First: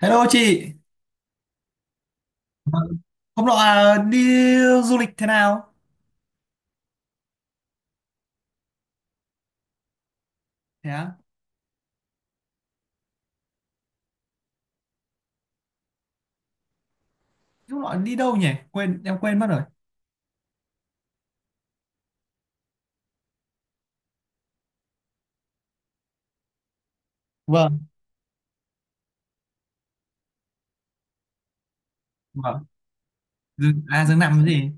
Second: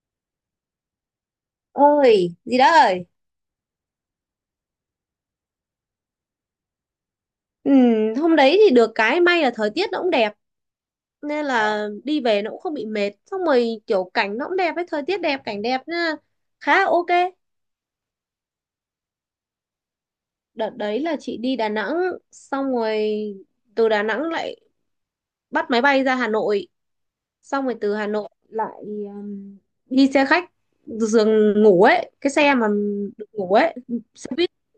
Hello chị. Ơi gì đó Vâng. ơi. Hôm nọ à, đi du lịch thế nào? Ừ, hôm đấy thì được cái may là thời tiết nó cũng đẹp Thế á. nên là đi về nó cũng không bị mệt, xong rồi kiểu cảnh nó cũng đẹp ấy, thời tiết đẹp cảnh đẹp nên là khá là ok. Hôm nọ đi đâu nhỉ? Em quên mất rồi. Đợt đấy là chị đi Đà Nẵng, xong rồi từ Đà Nẵng lại bắt máy bay ra Hà Nội, xong rồi Vâng. từ Hà Nội lại um, đi xe khách giường ngủ ấy, cái xe Vâng. mà được ngủ ấy, Dương, à, Dương xe nằm buýt cái gì?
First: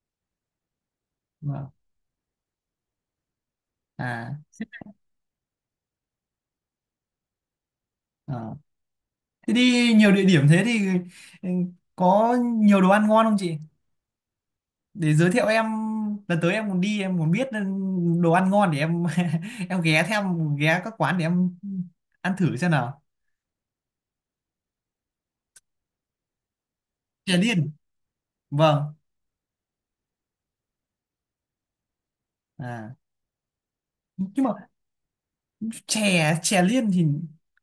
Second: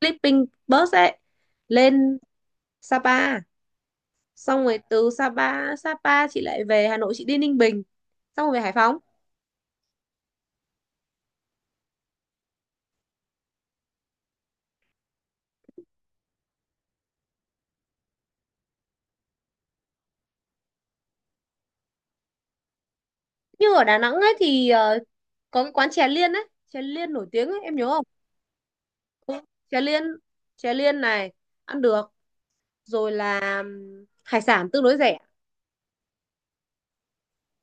sleeping bus ấy, Vâng. lên Sapa. À, Xong rồi từ Sapa Sapa chị lại về Hà Nội, chị đi Ninh Bình, xong rồi ờ. về Hải Phòng. Thế đi nhiều địa điểm thế thì, ừ, có nhiều đồ ăn ngon không chị? Để giới thiệu em, lần tới em muốn đi, em muốn biết, đồ ăn ngon để em em ghé theo, ghé các quán để em ăn thử xem nào. Nhưng ở Đà Nẵng ấy thì có cái quán chè Liên ấy, chè Liên nổi Chè tiếng ấy, điên. em nhớ không? Vâng. Ừ, chè Liên, chè Liên này ăn được, À, rồi là hải nhưng mà sản tương đối rẻ. chè chè liên thì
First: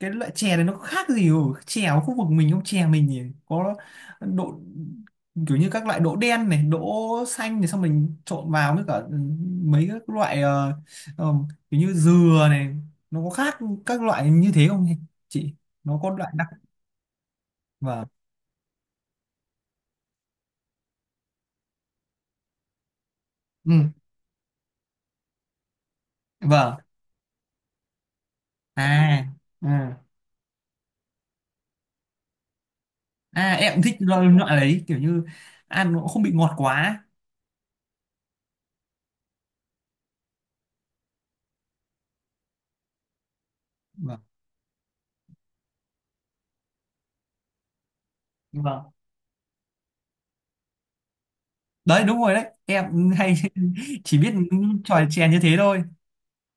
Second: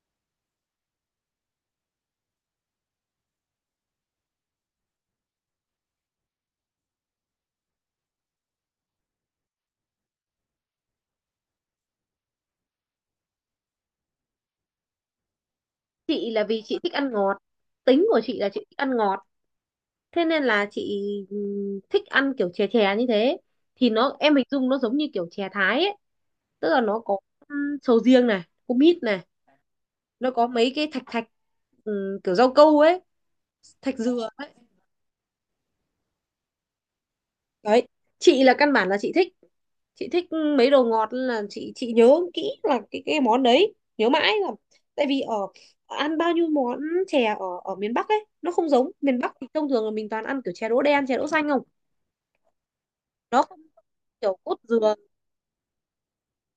cái loại chè này nó có khác gì ở chè ở khu vực mình không? Chè mình thì có độ, kiểu như các loại đỗ đen này, đỗ xanh này, xong mình trộn vào với cả, mấy các loại, ờ, kiểu như dừa này. Nó có khác các loại như thế không chị? Nó có loại Chị là đặc. vì chị thích ăn ngọt, tính Vâng. của chị là chị thích ăn ngọt, thế nên là chị thích ăn kiểu chè chè như thế, thì Ừ. nó em hình dung nó giống như kiểu chè Thái ấy, tức Vâng. là nó có sầu riêng này, có mít này, À. Ừ. nó có mấy cái thạch thạch, ừ, kiểu rau câu ấy, À, em cũng thích thạch loại, dừa ấy. loại đấy kiểu như ăn nó cũng không bị ngọt quá. Đấy, chị là căn bản là chị thích, chị thích mấy đồ ngọt nên là chị nhớ kỹ là cái món đấy, nhớ Vâng. mãi là tại vì ở ăn bao nhiêu món chè ở ở miền Bắc ấy nó không giống, Vâng, miền Bắc thì thông thường là mình toàn ăn kiểu chè đỗ đen chè đỗ xanh không, đấy đúng rồi đấy, em hay nó không chỉ biết kiểu cốt những dừa, trò chè như thế thôi.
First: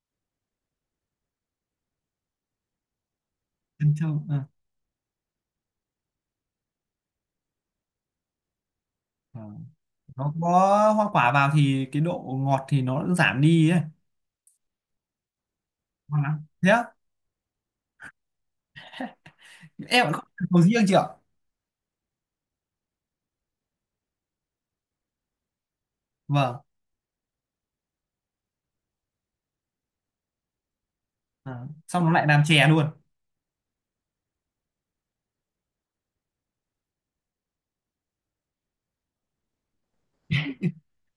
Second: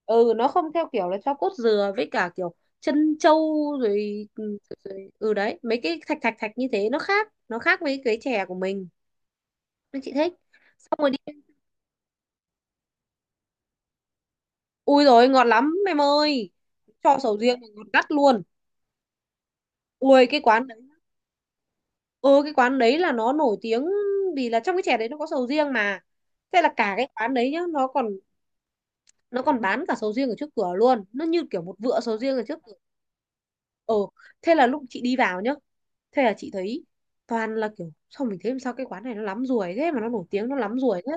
ừ, nó không theo kiểu là cho cốt dừa với cả kiểu chân trâu Ăn châu à. Rồi ừ đấy mấy cái thạch thạch thạch như thế, nó khác, nó khác với cái chè của mình À. nên chị Nó thích. có Xong hoa rồi quả đi. vào thì cái độ ngọt thì nó giảm đi ấy. Ui rồi ngọt lắm em Ngon lắm, ơi, thế á? cho sầu riêng mà ngọt gắt luôn. Em lại không Ui cái làm sầu quán đấy, riêng chị ạ. ừ cái quán đấy là nó nổi tiếng vì là trong cái chè đấy nó có sầu riêng mà. Vâng. Thế là cả cái quán đấy nhá, nó còn, nó còn bán cả sầu riêng ở trước cửa luôn, nó như À, kiểu một vựa xong nó sầu lại riêng làm ở trước chè cửa. luôn. Ừ, thế là lúc chị đi vào nhá, thế là chị thấy toàn là kiểu, sao mình thấy làm sao cái quán này nó lắm ruồi thế mà nó nổi tiếng, nó lắm ruồi thế.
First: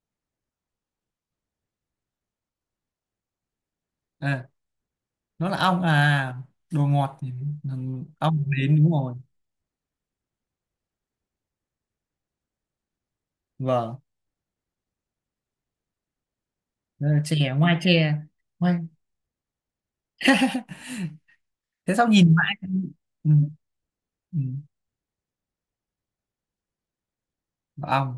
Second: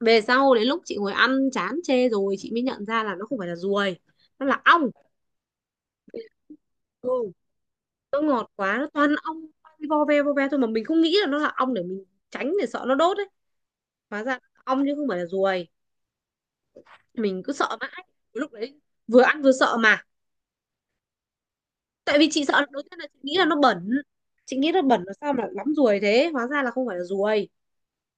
Về sau đến lúc chị ngồi ăn chán chê rồi chị mới nhận ra là nó không phải là ruồi, nó À. là ong. Nó là ong à? Đồ ngọt thì Ừ. là Nó ong ngọt đến, quá nó đúng toàn rồi. ong, vo ve thôi mà mình không nghĩ là nó là ong để mình tránh, để sợ nó đốt ấy. Vâng. Hóa ra là ong chứ không phải là ruồi, Đó là chè mình cứ sợ ngoài, mãi chè lúc ngoài. đấy, vừa ăn vừa sợ mà. Thế sao Tại vì nhìn chị mãi. sợ đầu tiên là chị Ừ. nghĩ là nó bẩn, Ừ. chị nghĩ nó bẩn là sao mà lắm ruồi thế, hóa ra là không phải là ruồi. Ong,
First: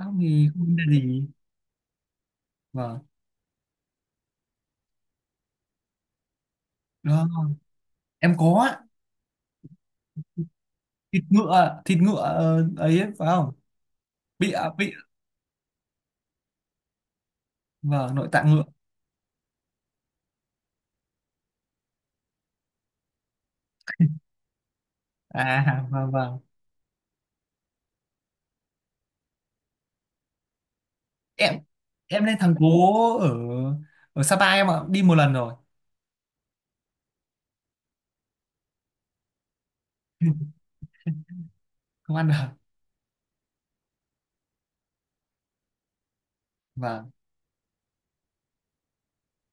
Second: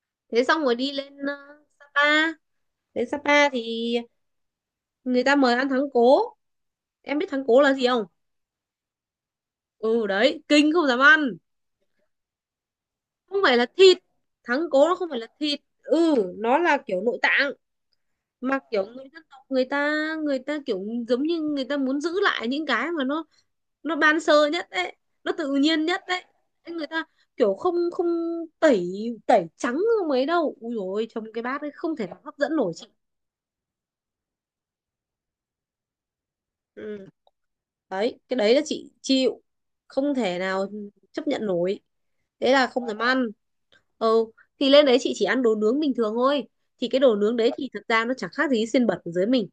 ong Thế thì xong rồi không ra đi lên gì. Sapa. Vâng. Đến Sapa thì người ta mời ăn thắng cố, em biết Đó thắng cố là gì không? em có. Ừ đấy, kinh, không dám Thịt ăn. ngựa, thịt ngựa, ấy, ấy phải Không không? phải là thịt, Bịa thắng cố bịa. nó không phải là thịt, ừ, nó là kiểu nội tạng Vâng, nội tạng mà ngựa kiểu người dân tộc người ta, người ta kiểu giống như người ta muốn giữ lại những cái mà nó ban sơ nhất đấy, nó tự à. nhiên nhất Vâng. đấy. Vâng. Thế người ta kiểu không không tẩy, tẩy trắng không mấy đâu, ui dồi ôi trông cái em bát ấy không thể nào em hấp lên thằng dẫn nổi chị. cố ở ở Sapa em ạ, đi một lần rồi. Ừ. Đấy, cái đấy là chị chịu, không thể nào chấp nhận nổi, Không ăn được. thế là không dám ăn. Ừ, thì lên đấy chị chỉ ăn đồ nướng bình thường thôi, thì cái Vâng. đồ nướng đấy thì thật ra nó chẳng khác gì xiên bẩn ở dưới mình,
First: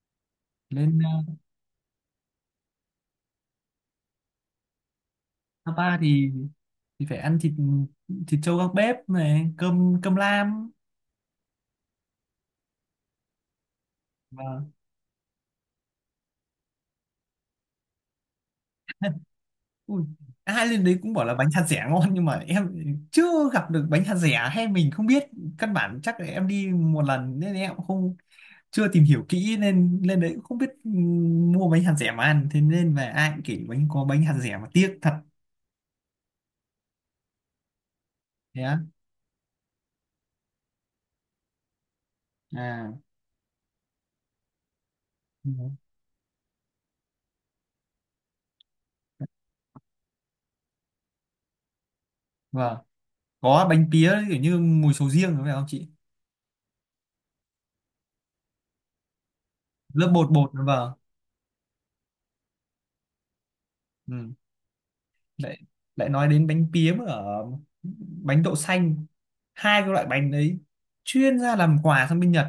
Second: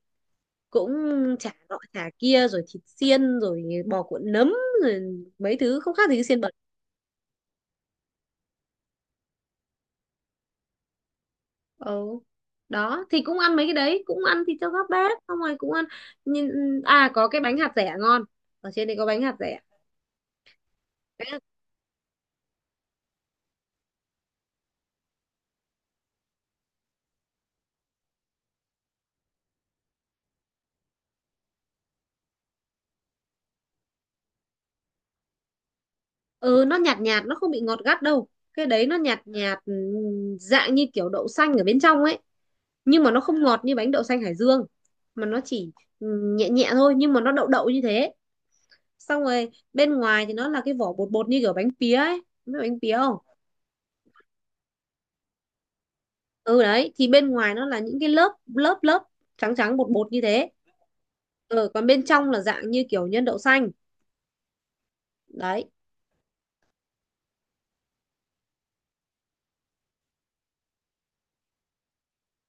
cũng Lên, chả nọ chả kia rồi thịt xiên rồi bò cuộn nấm rồi mấy thứ không Sapa khác gì thì xiên bẩn. thì phải ăn thịt thịt trâu gác bếp này, cơm cơm lam. Ừ, đó thì cũng ăn mấy cái đấy, cũng ăn thịt cho Vâng. các bếp xong rồi cũng ăn, nhìn, à có cái bánh hạt dẻ ngon, ở trên đây có bánh hạt dẻ. Ui, ai lên đấy cũng bảo là bánh hạt dẻ ngon nhưng mà em chưa gặp được bánh hạt dẻ, hay mình không biết, căn bản chắc là em đi một lần nên em cũng không, chưa tìm hiểu kỹ nên lên đấy cũng không biết, mua bánh hạt dẻ mà ăn, thế nên về ai cũng kể bánh có bánh hạt dẻ mà tiếc thật. Ừ nó nhạt nhạt, nó không bị ngọt gắt đâu, Thế cái á? đấy nó nhạt nhạt, dạng như kiểu đậu xanh ở bên trong ấy, À. nhưng mà nó không ngọt như bánh đậu xanh Hải Dương, mà nó Ừ. chỉ nhẹ nhẹ thôi, nhưng mà nó đậu đậu như thế. Xong rồi bên ngoài thì nó là cái vỏ bột bột như kiểu bánh pía ấy, biết Vâng, bánh pía không? có bánh pía kiểu như mùi sầu riêng phải không chị? Ừ đấy, thì bên ngoài nó là những cái lớp lớp lớp trắng trắng bột Lớp bột như bột bột, thế. vâng. Ừ, còn bên trong là dạng như kiểu nhân đậu xanh. Ừ. lại Đấy. lại nói đến bánh pía mà ở, bánh đậu xanh, hai cái loại bánh đấy chuyên ra làm quà sang bên Nhật.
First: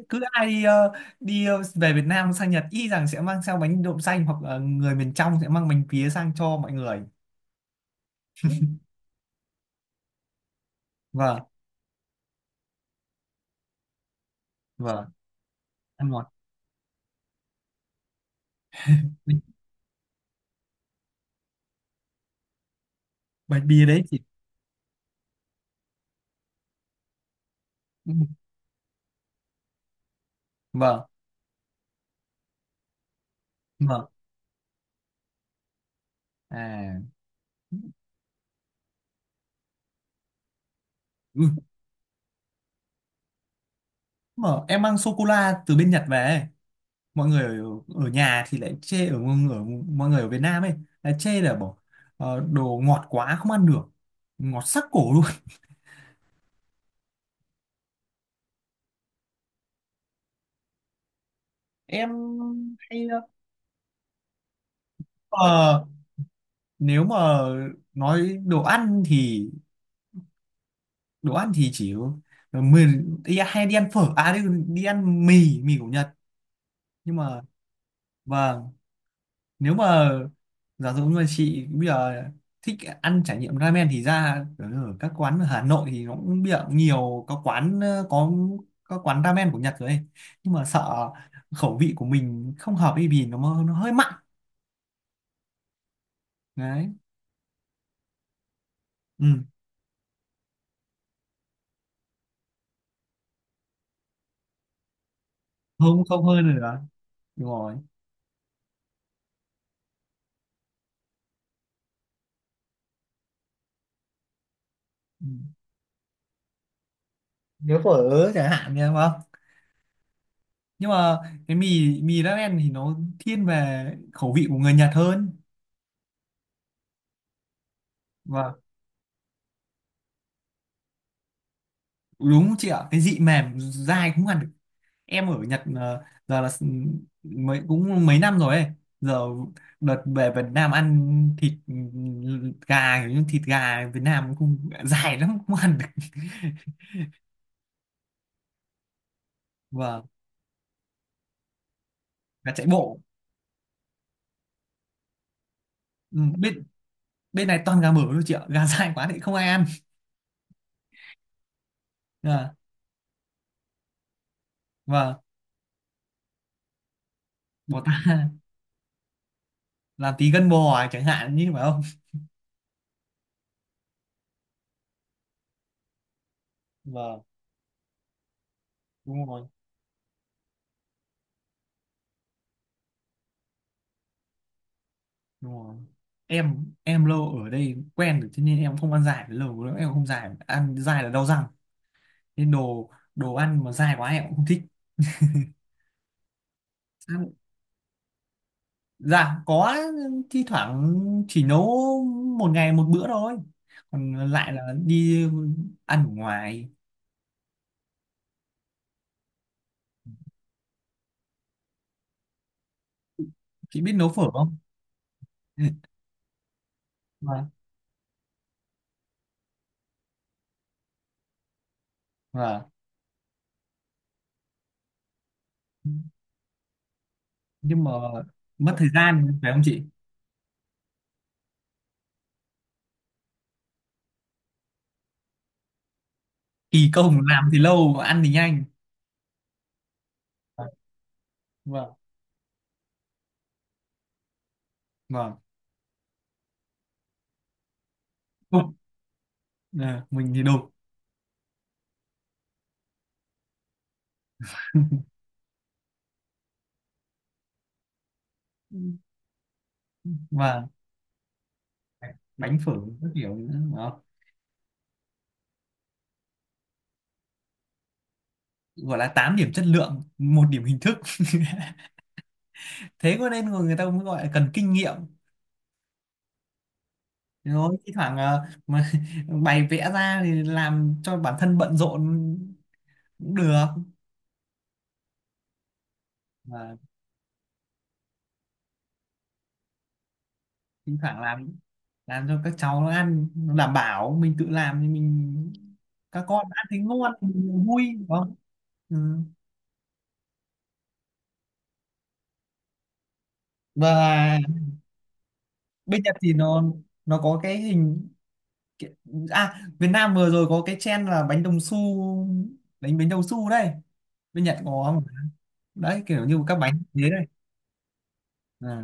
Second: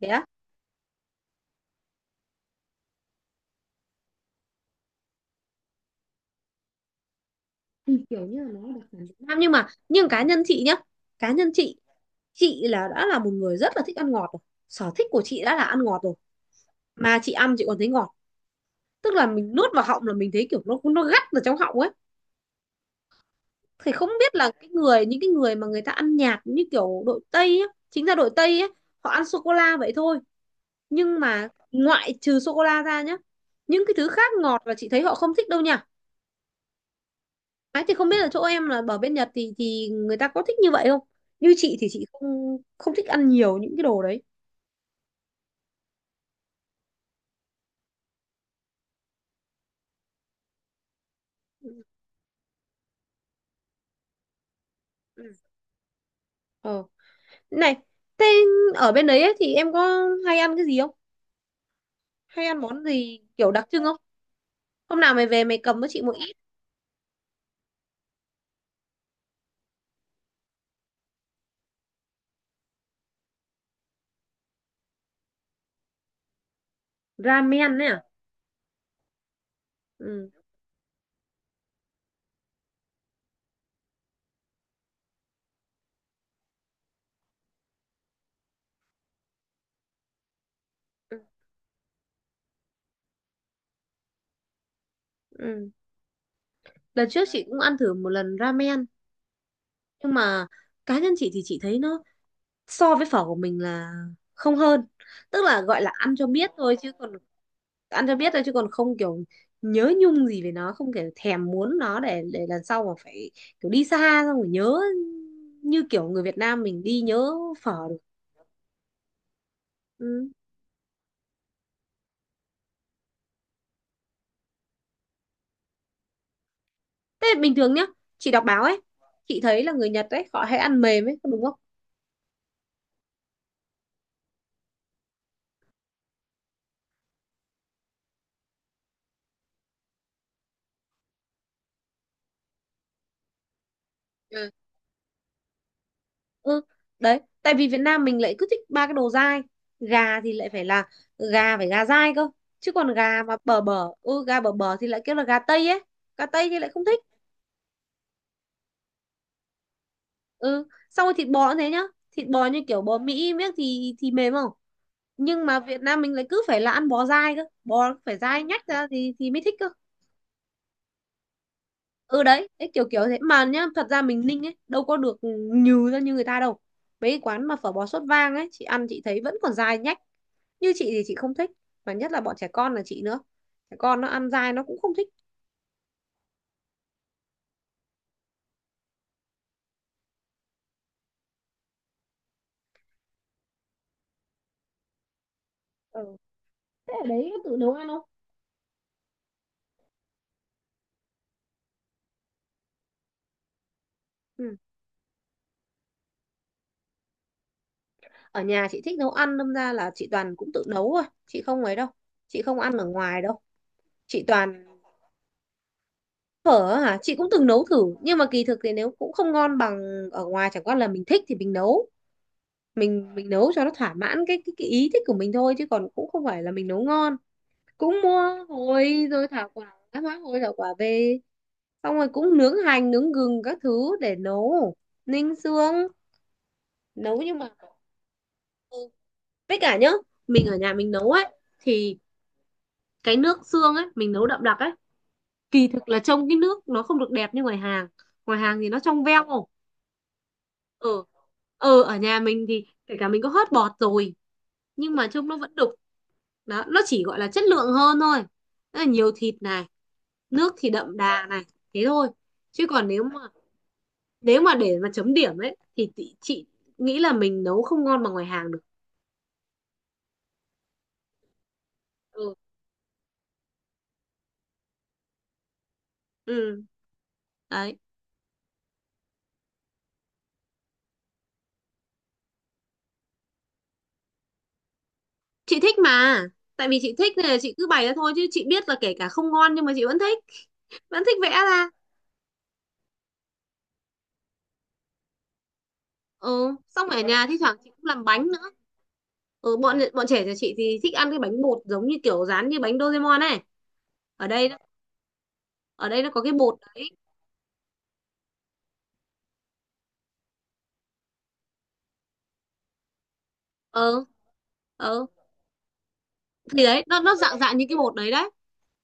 Thế Cứ á. ai đi về Việt Nam sang Nhật y rằng sẽ mang theo bánh đậu xanh hoặc là người miền trong sẽ mang bánh pía sang cho mọi người. Ừ, kiểu như là nó là đặc sản Việt Nam nhưng mà, nhưng cá nhân chị nhá, cá Vâng. nhân chị là đã là một người rất là thích ăn ngọt rồi, sở thích Vâng, của chị đã là ăn ngọt ăn rồi ngon. mà chị ăn chị còn thấy ngọt, tức là mình nuốt vào họng là mình thấy kiểu nó gắt vào trong họng ấy. Bạch bia Thì đấy không chị. biết là cái người, những cái người mà người ta ăn nhạt như kiểu đội Tây á, chính Ừ. ra đội Tây á họ ăn sô cô la vậy thôi, Vâng. nhưng mà ngoại trừ sô cô la ra nhá, những cái Vâng. thứ khác ngọt là chị thấy họ không thích đâu nha. À. Ấy thì không biết là chỗ em là ở bên Nhật thì người ta có thích như vậy không, Ừ. như chị thì chị không không thích ăn nhiều những cái đồ đấy. Mà em mang sô cô la từ bên Nhật về ấy, mọi người ở nhà thì lại chê ở mọi người ở Việt Nam ấy, là chê là Ừ. bỏ, đồ ngọt quá không ăn được, ngọt sắc cổ Ừ. luôn. Ờ. Này, thế ở bên đấy ấy, thì em có hay ăn cái gì không? Hay ăn Em món hay, gì kiểu đặc trưng không? Hôm nào mày về mày cầm ờ, với chị một ít. nếu mà nói đồ ăn thì chỉ mình đi, hay đi ăn phở à, đi ăn mì mì của Nhật, nhưng mà, Ramen ấy à? vâng, nếu mà Ừ. giả dụ như mà chị bây giờ thích ăn trải nghiệm ramen thì ra ở ở các quán ở Hà Nội thì nó cũng bây giờ cũng nhiều, có quán, có quán ramen của Nhật rồi ấy. Nhưng mà sợ Ừ. khẩu vị của mình không hợp ấy vì nó hơi mặn. Ừ. Đấy. Lần trước chị cũng ăn thử một lần ramen, Ừ. nhưng mà cá nhân chị thì chị thấy nó so với phở của mình là không hơn. Tức là gọi là Không, ăn không cho hơn biết rồi thôi đó, chứ còn đúng rồi. ăn cho biết thôi chứ còn không kiểu nhớ nhung gì về nó, không kiểu thèm muốn nó để lần sau mà phải kiểu đi xa xong rồi nhớ Ừ. như kiểu người Việt Nam mình đi nhớ. Phở Nếu phở được. ớ chẳng hạn, nha, đúng không? Ừ. Nhưng mà cái mì mì ramen thì nó thiên về khẩu vị của người Nhật hơn. Thế bình thường nhá, chị đọc Và báo ấy, chị thấy là người Nhật ấy, họ hay ăn mềm ấy, có đúng không? đúng không chị ạ, cái vị mềm dai cũng ăn. Em ở Nhật, giờ là mới cũng mấy năm rồi ấy, giờ đợt về Việt Nam ăn thịt, gà, kiểu như thịt gà Việt Nam Ừ. cũng dài lắm không ăn được Ừ, đấy, tại vì Việt Nam mình lại cứ thích ba cái đồ dai. và Gà thì lại phải là gà, phải gà dai cơ. gà chạy Chứ còn bộ. gà mà bở bở, ừ, gà bở bở thì lại kêu là gà Tây ấy. Ừ, Gà Tây thì bên lại không thích. bên này toàn gà mở thôi chị ạ, gà dài quá thì không ai ăn. Ừ, xong rồi thịt bò cũng thế nhá. Thịt bò À. như kiểu bò Mỹ miếng thì mềm không? Và Nhưng mà Việt Nam mình lại cứ phải là ăn bò dai cơ. bỏ ta Bò phải dai nhách ra thì mới thích cơ. làm tí gân bò à, chẳng hạn như phải không? Ừ đấy đấy, kiểu kiểu thế mà nhá, thật ra mình Ninh ấy đâu có được nhừ ra như người ta đâu, mấy cái Vâng, quán mà phở bò sốt vang ấy chị ăn chị thấy đúng vẫn rồi, còn dai nhách. Như chị thì chị không thích, mà nhất là bọn trẻ con là chị nữa, trẻ con nó ăn dai nó cũng không thích. đúng rồi. Em lâu ở đây quen rồi cho nên em không ăn dài lâu lắm, em không dài, ăn dài là đau răng, nên đồ đồ ăn mà dai quá em cũng không thích. Ừ. Thế ở đấy Ăn- có tự nấu ăn không? dạ có, thi thoảng, chỉ nấu một ngày một bữa thôi, còn lại Ừ. là đi ăn ở ngoài. Ở nhà chị thích nấu ăn, đâm ra là chị toàn cũng tự nấu thôi, chị không ấy đâu, chị không ăn ở ngoài đâu, Chị biết nấu chị phở không? toàn. Ừ. Phở á hả, chị cũng từng Vâng. nấu thử nhưng mà kỳ thực thì nếu cũng không ngon bằng ở ngoài, chẳng qua là mình thích thì mình nấu, Vâng, mình nấu cho nó thỏa mãn cái cái ý thích của mình thôi, chứ còn cũng không phải là mình nấu ngon. nhưng mà Cũng mua mất thời hồi rồi gian thảo phải không quả, chị? má hồi thảo quả về, xong rồi cũng nướng hành nướng gừng các thứ để nấu, ninh xương Kỳ công nấu nhưng làm mà. thì lâu, ăn thì nhanh. Ừ. Với cả nhá, mình ở Vâng. nhà mình nấu ấy Vâng. thì cái nước xương ấy mình nấu đậm đặc ấy, Vâng. kỳ thực là trông cái nước nó không được đẹp như ngoài hàng. Ngoài hàng thì Không, nó trong veo. ờ, mình thì đồ Ừ. Ừ ở nhà mình thì kể cả mình có hớt bọt rồi nhưng mà trông nó vẫn đục. Đó, nó chỉ gọi là chất lượng hơn thôi. Tức là nhiều thịt này, nước và thì đậm đà này, thế thôi. bánh Chứ phở còn nếu các mà, kiểu nữa đúng không? nếu mà để mà chấm điểm ấy thì chị nghĩ là mình nấu không ngon bằng ngoài hàng được. Gọi là 8 điểm chất lượng, một điểm hình thức Ừ. thế có nên người người ta mới gọi là cần kinh nghiệm. Ừ Rồi đấy, thi thoảng, mà bày vẽ ra thì làm cho bản thân bận rộn cũng được. chị thích mà, tại Và vì chị thích nên là chị cứ bày ra thôi, chứ chị biết là kể cả không ngon nhưng mà chị vẫn thích, thi vẫn thích thoảng vẽ làm ra. làm cho các cháu nó ăn, nó đảm bảo mình tự làm thì mình, các con Ừ, ăn thấy xong rồi ở ngon nhà thi thoảng mình chị vui, cũng làm đúng bánh không? nữa. Ừ. Ừ, bọn bọn trẻ nhà chị thì thích ăn cái bánh bột giống như kiểu dán như bánh Doraemon này, ở Và đây nó-, ở bên đây nó Nhật có thì cái bột nó đấy. nó có cái hình, cái- à, Việt Nam vừa rồi có cái trend là bánh đồng xu, đánh bánh đồng xu đây, Ờ. bên Nhật có không? Ờ. Đấy kiểu như các Thì bánh đấy, nó như thế nó đây. dạng dạng như cái bột đấy đấy,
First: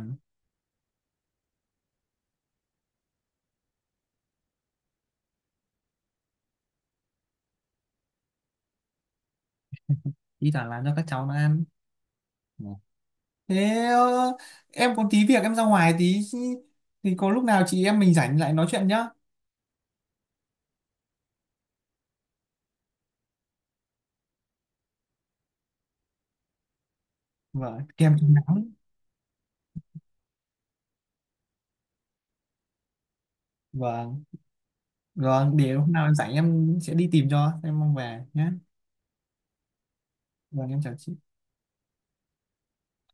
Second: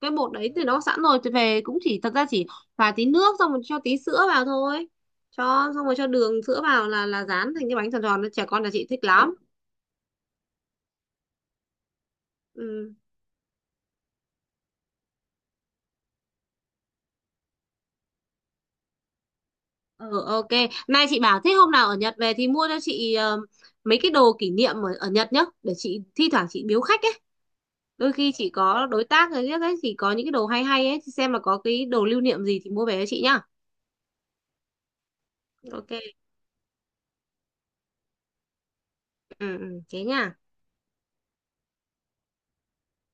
cái bột đấy thì nó sẵn rồi thì về cũng chỉ thật ra chỉ pha tí nước xong rồi cho tí sữa vào thôi, cho xong rồi cho đường sữa vào là dán thành cái bánh tròn tròn, trẻ con là chị thích lắm. Thi thoảng làm cho các cháu nó ăn. Ừ. Ừ. Thế, em có tí việc, em ra ngoài tí thì có lúc nào chị em mình rảnh lại nói chuyện nhá. Ừ ok. Nay chị bảo thế, hôm nào ở Nhật về thì mua cho chị mấy cái đồ kỷ niệm ở Nhật nhá, để chị thi thoảng chị biếu khách ấy, Vâng, đôi kèm khi chống chị nắng. có đối tác rồi nhất ấy thì có những cái đồ hay hay ấy thì xem là có cái đồ lưu niệm gì thì mua về cho chị nhá. Vâng, rồi để hôm nào em Ok. rảnh em sẽ đi tìm cho, em mong về nhé. Ừ, ừ, thế nha. Vâng, em chào chị.